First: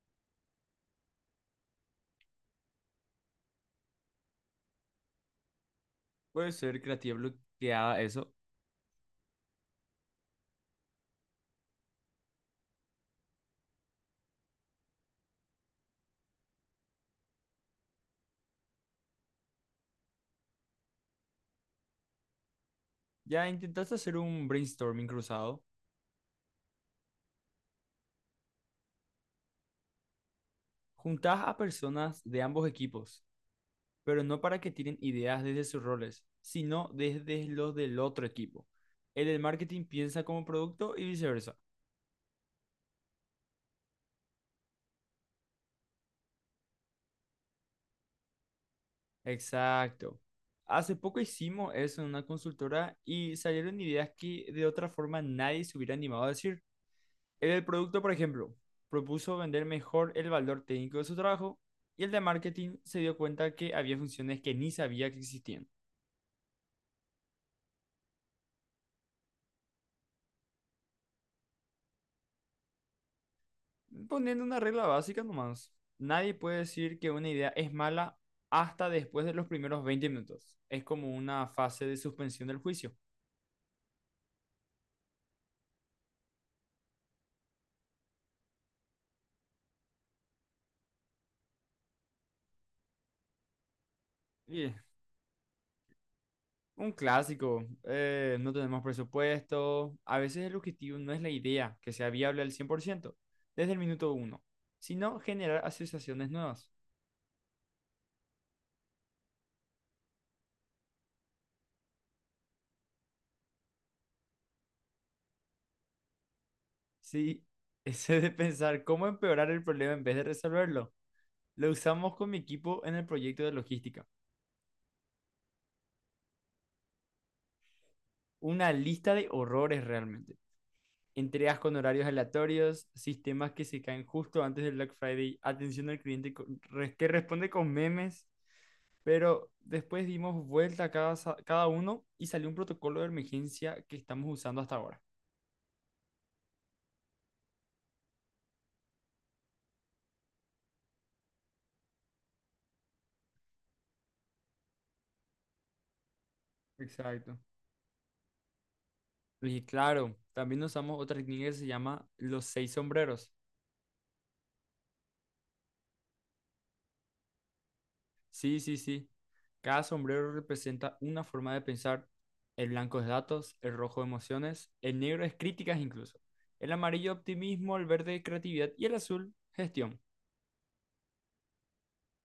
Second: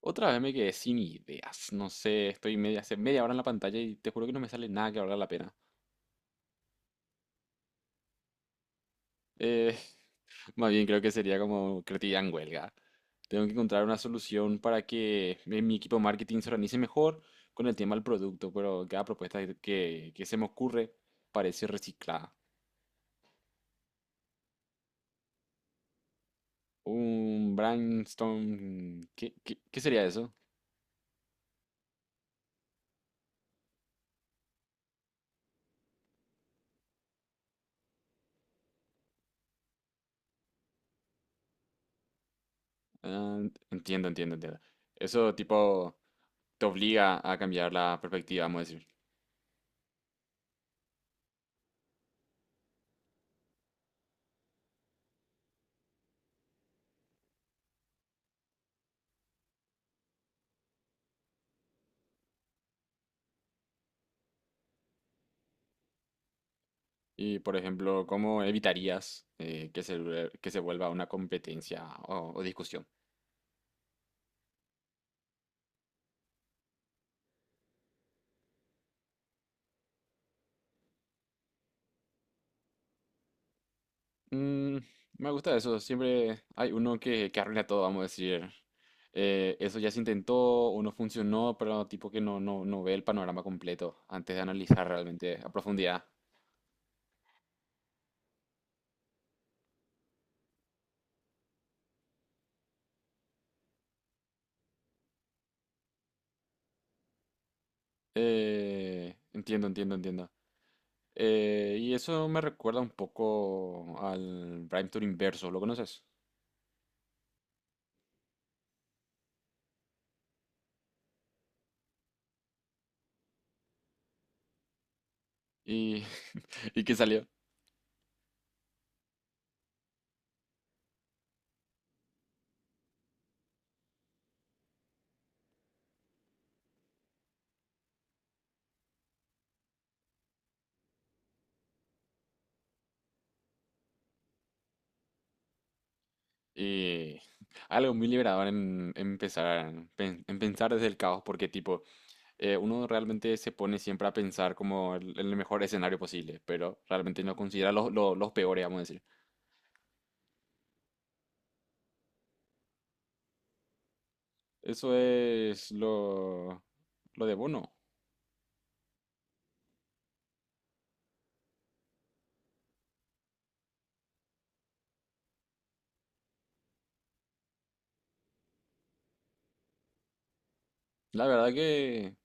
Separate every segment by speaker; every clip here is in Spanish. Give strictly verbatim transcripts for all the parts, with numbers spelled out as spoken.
Speaker 1: Otra vez me quedé sin ideas. No sé, estoy media, hace media hora en la pantalla y te juro que no me sale nada que valga la pena.
Speaker 2: Puede ser creativa bloqueada eso.
Speaker 1: Eh, más bien creo que sería como creatividad en huelga. Tengo que encontrar una solución para que mi mi equipo de marketing se organice mejor con el tema del producto, pero cada propuesta que, que que se me ocurre parece reciclada.
Speaker 2: ¿Ya intentaste hacer un brainstorming cruzado?
Speaker 1: Un brainstorm... ¿Qué, qué, qué sería eso?
Speaker 2: Juntás a personas de ambos equipos, pero no para que tiren ideas desde sus roles, sino desde los del otro equipo. El del marketing piensa como producto y viceversa.
Speaker 1: Ah, entiendo, entiendo, entiendo. Eso tipo te obliga a cambiar la perspectiva, vamos a decir.
Speaker 2: Exacto. Hace poco hicimos eso en una consultora y salieron ideas que de otra forma nadie se hubiera animado a decir. El producto, por ejemplo, propuso vender mejor el valor técnico de su trabajo y el de marketing se dio cuenta que había funciones que ni sabía que existían.
Speaker 1: Y, por ejemplo, ¿cómo evitarías eh, que se, vuel- que se vuelva una competencia o, o discusión?
Speaker 2: Poniendo una regla básica nomás, nadie puede decir que una idea es mala hasta después de los primeros veinte minutos. Es como una fase de suspensión del juicio.
Speaker 1: Mm, me gusta eso. Siempre hay uno que, que arruina todo, vamos a decir. Eh, eso ya se intentó o no funcionó, pero tipo que no, no, no ve el panorama completo antes de
Speaker 2: Y
Speaker 1: analizar realmente a profundidad.
Speaker 2: un clásico, eh, no tenemos presupuesto. A veces el objetivo no es la idea que sea viable al cien por ciento desde el minuto uno, sino generar asociaciones nuevas.
Speaker 1: Eh, entiendo, entiendo, entiendo. Eh, y eso me recuerda un poco al Prime Tour Inverso, ¿lo conoces?
Speaker 2: Sí, ese de pensar cómo empeorar el problema en vez de resolverlo. Lo usamos con mi equipo en el proyecto de logística.
Speaker 1: Y, y que salió.
Speaker 2: Una lista de horrores realmente. Entregas con horarios aleatorios, sistemas que se caen justo antes del Black Friday, atención al cliente co- re- que responde con memes. Pero después dimos vuelta a cada, sa- cada uno y salió un protocolo de emergencia que estamos usando hasta ahora.
Speaker 1: Y algo muy liberador en, en empezar, pen- en pensar desde el caos, porque tipo, eh, uno realmente se pone siempre a pensar como el, el mejor escenario posible, pero realmente no
Speaker 2: Exacto.
Speaker 1: considera los, los, los peores, vamos a decir.
Speaker 2: Y claro, también usamos otra técnica que se llama los seis sombreros.
Speaker 1: Eso es lo, lo de Bono.
Speaker 2: Sí, sí, sí. Cada sombrero representa una forma de pensar. El blanco es datos, el rojo emociones, el negro es críticas incluso, el amarillo optimismo, el verde creatividad y el azul gestión.
Speaker 1: La verdad que,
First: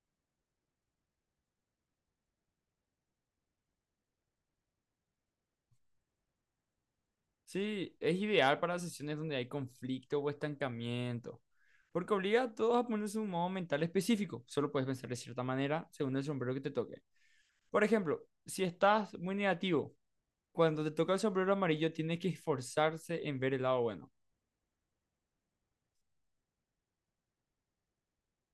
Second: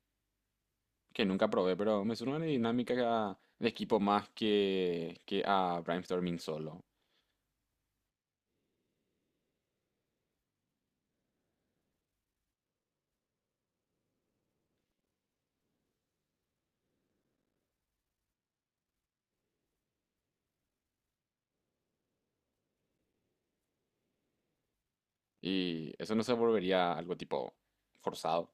Speaker 1: que nunca probé, pero me suena una dinámica de equipo más que, que a brainstorming solo.
Speaker 2: Sí, es ideal para sesiones donde hay conflicto o estancamiento, porque obliga a todos a ponerse un modo mental específico. Solo puedes pensar de cierta manera según el sombrero que te toque. Por ejemplo, si estás muy negativo, cuando te toca el sombrero amarillo tienes que esforzarse en ver el lado bueno.
Speaker 1: Y eso no se volvería algo tipo forzado.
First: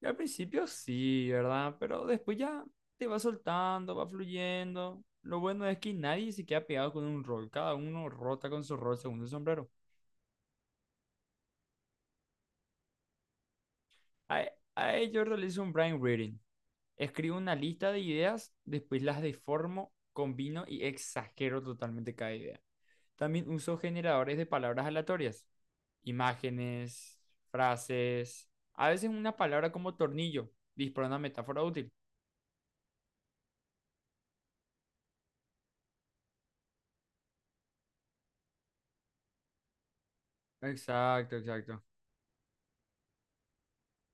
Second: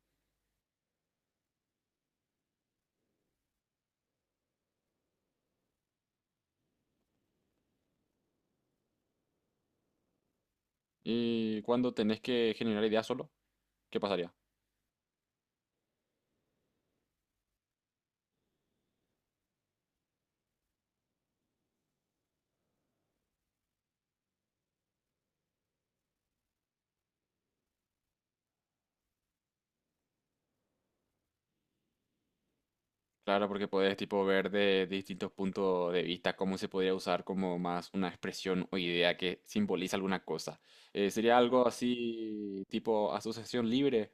Speaker 2: Y al principio sí, ¿verdad? Pero después ya te va soltando, va fluyendo. Lo bueno es que nadie se queda pegado con un rol. Cada uno rota con su rol según su sombrero.
Speaker 1: Y cuando tenés que generar ideas solo, ¿qué pasaría?
Speaker 2: A, a ello realizo un brain reading. Escribo una lista de ideas, después las deformo, combino y exagero totalmente cada idea. También uso generadores de palabras aleatorias. Imágenes, frases. A veces una palabra como tornillo dispara una metáfora útil.
Speaker 1: Claro, porque puedes tipo ver de distintos puntos de vista cómo se podría usar como más una expresión o idea que simboliza alguna cosa. Eh,
Speaker 2: Exacto,
Speaker 1: sería algo
Speaker 2: exacto.
Speaker 1: así tipo asociación libre.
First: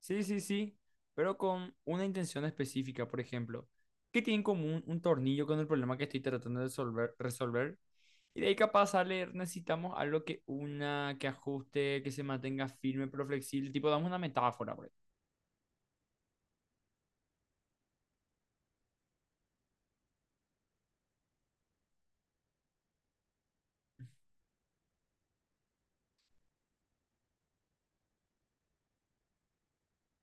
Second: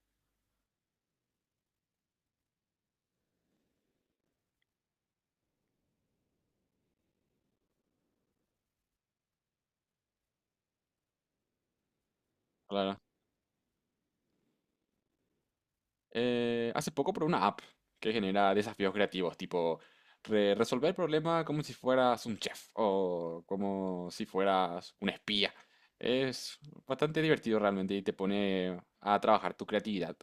Speaker 2: Sí, sí, sí, pero con una intención específica, por ejemplo, ¿qué tiene en común un tornillo con el problema que estoy tratando de resolver? resolver? Y de ahí capaz sale, necesitamos algo que una, que ajuste, que se mantenga
Speaker 1: Claro.
Speaker 2: firme pero flexible, tipo damos una metáfora, por ejemplo.
Speaker 1: Eh, hace poco probé una app que genera desafíos creativos, tipo re- resolver el problema como si fueras un chef o como si fueras un espía. Es bastante divertido realmente y te pone a trabajar tu creatividad.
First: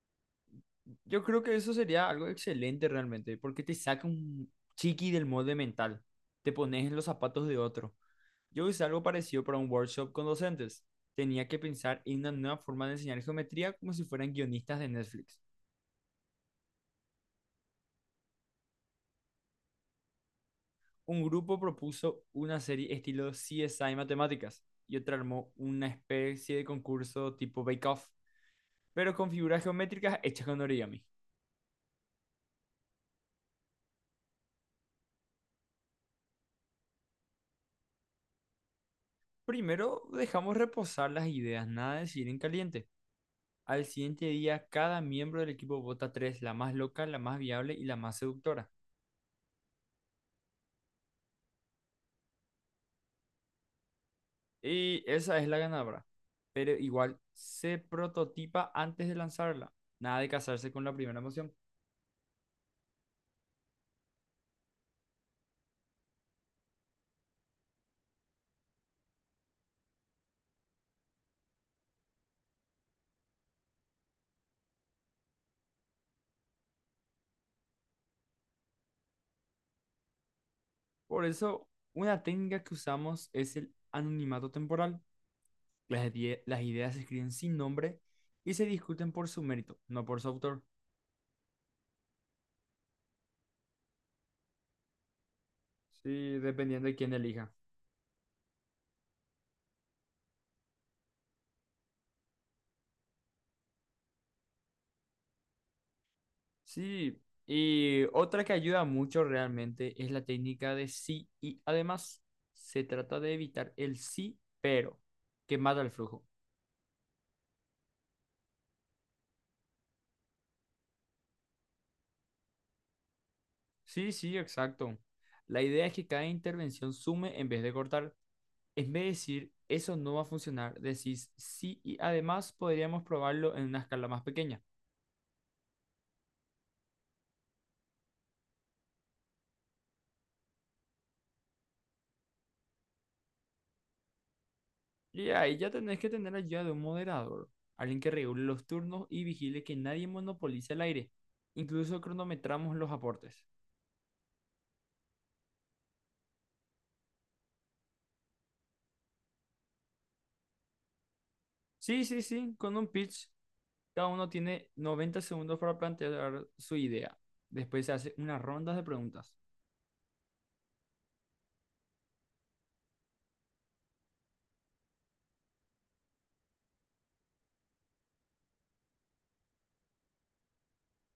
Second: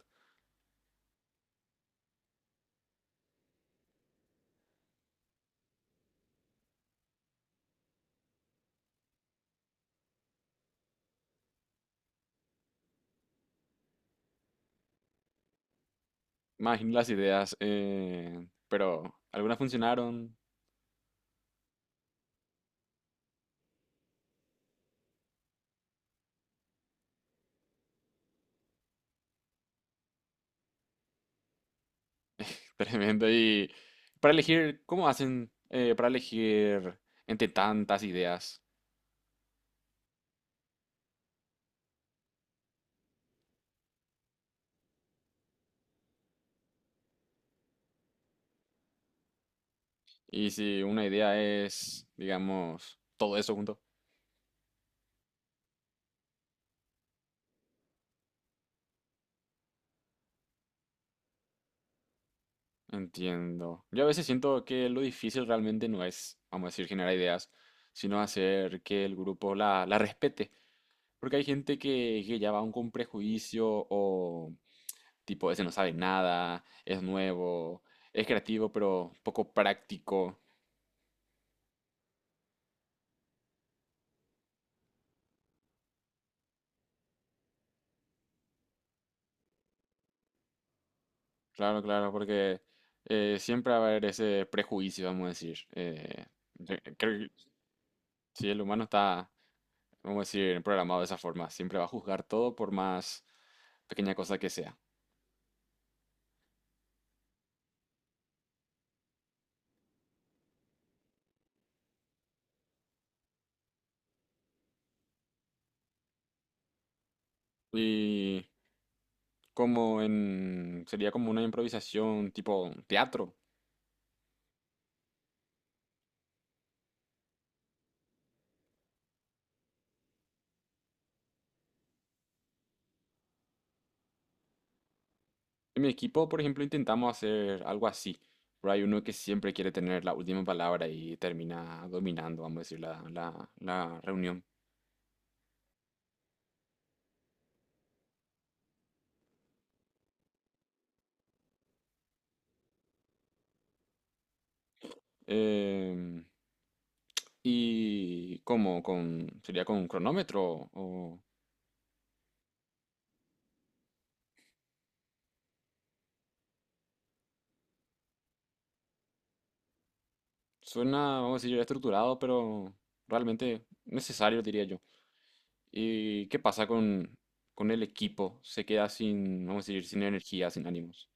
Speaker 2: Yo creo que eso sería algo excelente realmente, porque te saca un chiqui del molde mental, te pones en los zapatos de otro. Yo hice algo parecido para un workshop con docentes. Tenía que pensar en una nueva forma de enseñar geometría como si fueran guionistas de Netflix.
Speaker 1: Imagino las ideas, eh, pero algunas funcionaron,
Speaker 2: Un grupo propuso una serie estilo C S I Matemáticas y otro armó una especie de concurso tipo Bake Off, pero con figuras geométricas hechas con origami.
Speaker 1: tremendo. Y para elegir, ¿cómo hacen eh, para elegir entre tantas ideas?
Speaker 2: Primero dejamos reposar las ideas, nada de decir en caliente. Al siguiente día, cada miembro del equipo vota tres, la más loca, la más viable y la más seductora.
Speaker 1: Y si una idea es, digamos, todo eso junto.
Speaker 2: Y esa es la ganadora. Pero igual se prototipa antes de lanzarla. Nada de casarse con la primera emoción.
Speaker 1: Entiendo. Yo a veces siento que lo difícil realmente no es, vamos a decir, generar ideas, sino hacer que el grupo la, la respete. Porque hay gente que, que ya va aún con prejuicio o tipo, ese no sabe nada, es nuevo, es creativo, pero poco práctico.
Speaker 2: Por eso, una técnica que usamos es el anonimato temporal. Las, idea- las ideas se escriben sin nombre y se discuten por su mérito, no por su autor.
Speaker 1: Claro, claro, porque eh, siempre va a haber ese prejuicio, vamos a decir. Eh,
Speaker 2: Sí,
Speaker 1: yo
Speaker 2: dependiendo de quién
Speaker 1: creo que
Speaker 2: elija.
Speaker 1: si el humano está, vamos a decir, programado de esa forma, siempre va a juzgar todo por más pequeña cosa que sea.
Speaker 2: Sí, y otra que ayuda mucho realmente es la técnica de sí y además. Se trata de evitar el sí, pero, que mata el flujo.
Speaker 1: Y como en, sería como una improvisación tipo teatro.
Speaker 2: Sí, sí, exacto. La idea es que cada intervención sume en vez de cortar. En vez de decir, eso no va a funcionar, decís sí y además podríamos probarlo en una escala más pequeña.
Speaker 1: En mi equipo, por ejemplo, intentamos hacer algo así. Pero hay uno que siempre quiere tener la última palabra y termina dominando, vamos a decir, la, la- la reunión.
Speaker 2: Y ahí ya tenés que tener ayuda de un moderador, alguien que regule los turnos y vigile que nadie monopolice el aire. Incluso cronometramos los aportes.
Speaker 1: Em, ¿Y cómo? Con, ¿sería con un cronómetro? O,
Speaker 2: Sí, sí, sí, con un pitch, cada uno tiene noventa segundos para plantear su idea. Después se hace unas rondas de preguntas
Speaker 1: suena, vamos a decir, estructurado, pero realmente necesario, diría yo. ¿Y qué pasa con, con el equipo? Se queda sin, vamos a decir, sin energía, sin ánimos.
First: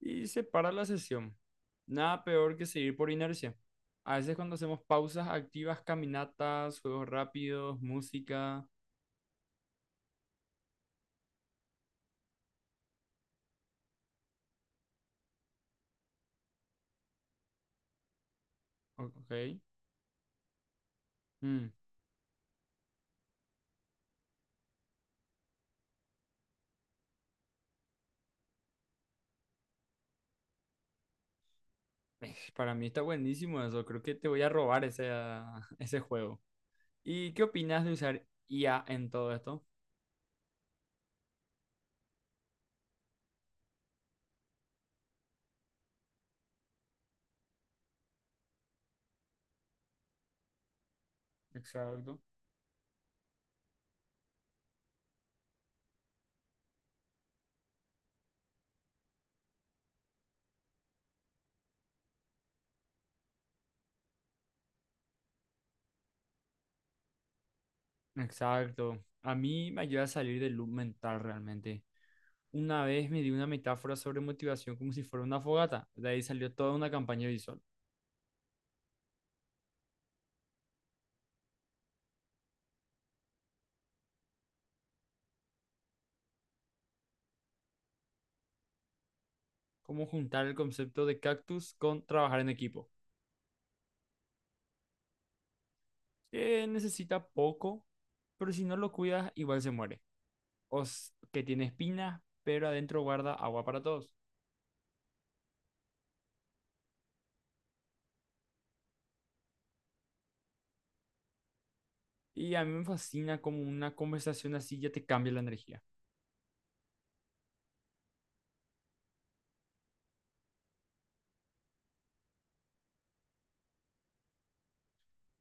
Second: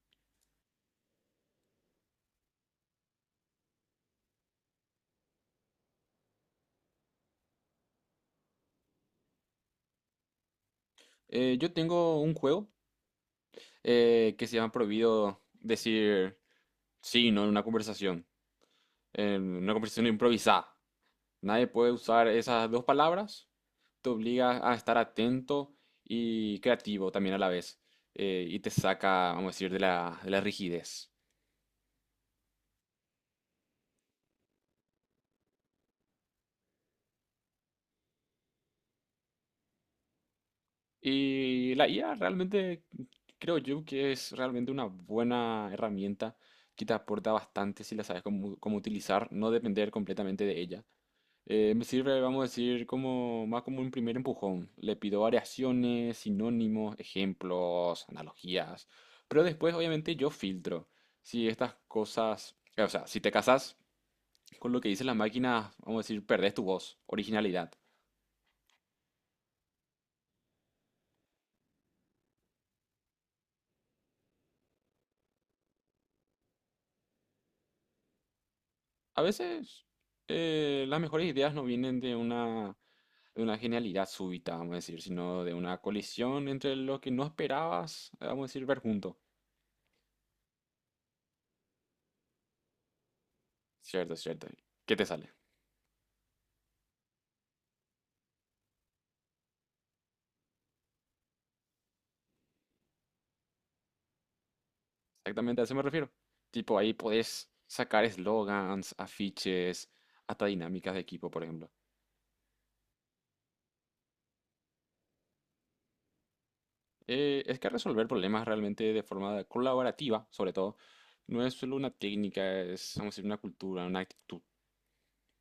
Speaker 2: y se para la sesión. Nada peor que seguir por inercia. A veces cuando hacemos pausas activas, caminatas, juegos rápidos, música.
Speaker 1: Eh, yo tengo un juego eh, que se llama prohibido decir sí, no en una conversación,
Speaker 2: O-
Speaker 1: en
Speaker 2: Ok.
Speaker 1: una conversación improvisada. Nadie
Speaker 2: Mm.
Speaker 1: puede usar esas dos palabras, te obliga a estar atento y creativo también a la vez, eh, y te saca, vamos a decir, de la, de la rigidez.
Speaker 2: Eh, Para mí está buenísimo eso. Creo que te voy a robar ese, ah, ese juego. ¿Y qué opinas de usar I A en todo esto?
Speaker 1: Y la I A realmente creo yo que es realmente una buena herramienta que te aporta bastante si la sabes cómo, cómo utilizar, no depender completamente de ella. Eh, me
Speaker 2: Exacto.
Speaker 1: sirve, vamos a decir, como más como un primer empujón. Le pido variaciones, sinónimos, ejemplos, analogías. Pero después, obviamente, yo filtro. Si estas cosas, o sea, si te casas con lo que dice la máquina, vamos a decir, perdés tu voz, originalidad.
Speaker 2: Exacto. A mí me ayuda a salir del loop mental realmente. Una vez me di una metáfora sobre motivación como si fuera una fogata. De ahí salió toda una campaña visual.
Speaker 1: A veces, eh, las mejores ideas no vienen de una, de una genialidad súbita, vamos a decir, sino de una colisión entre lo que no esperabas, vamos a decir, ver junto.
Speaker 2: Cómo juntar el concepto de cactus con trabajar en equipo.
Speaker 1: Cierto, cierto. ¿Qué te sale?
Speaker 2: Que necesita poco, pero si no lo cuidas, igual se muere. O s- que tiene espinas, pero adentro guarda agua para todos.
Speaker 1: Exactamente a eso me refiero. Tipo, ahí podés sacar eslogans, afiches, hasta dinámicas de equipo, por ejemplo.
Speaker 2: Y a mí me fascina como una conversación así ya te cambia la energía.
Speaker 1: Eh, es que resolver problemas realmente de forma colaborativa, sobre todo, no es solo una técnica, es, vamos a decir, una cultura, una actitud.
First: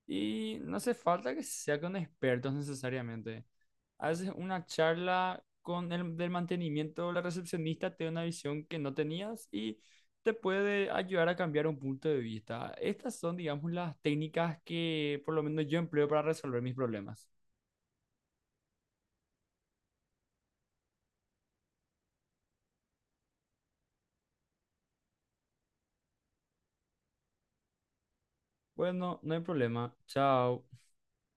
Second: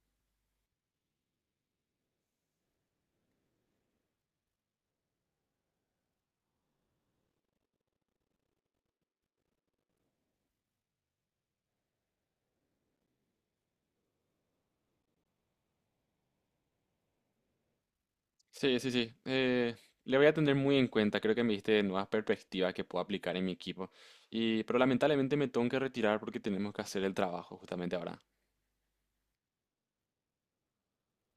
Speaker 2: Y no hace falta que sea con expertos necesariamente. A veces una charla con el del mantenimiento, o la recepcionista te da una visión que no tenías y te puede ayudar a cambiar un punto de vista. Estas son, digamos, las técnicas que por lo menos yo empleo para resolver mis problemas.
Speaker 1: Sí, sí, sí. Eh, le voy a tener muy en cuenta. Creo que me diste nuevas perspectivas que puedo aplicar en mi equipo. Y, pero lamentablemente me tengo que retirar porque tenemos que hacer el trabajo justamente ahora.
Speaker 2: Bueno, no hay problema. Chao.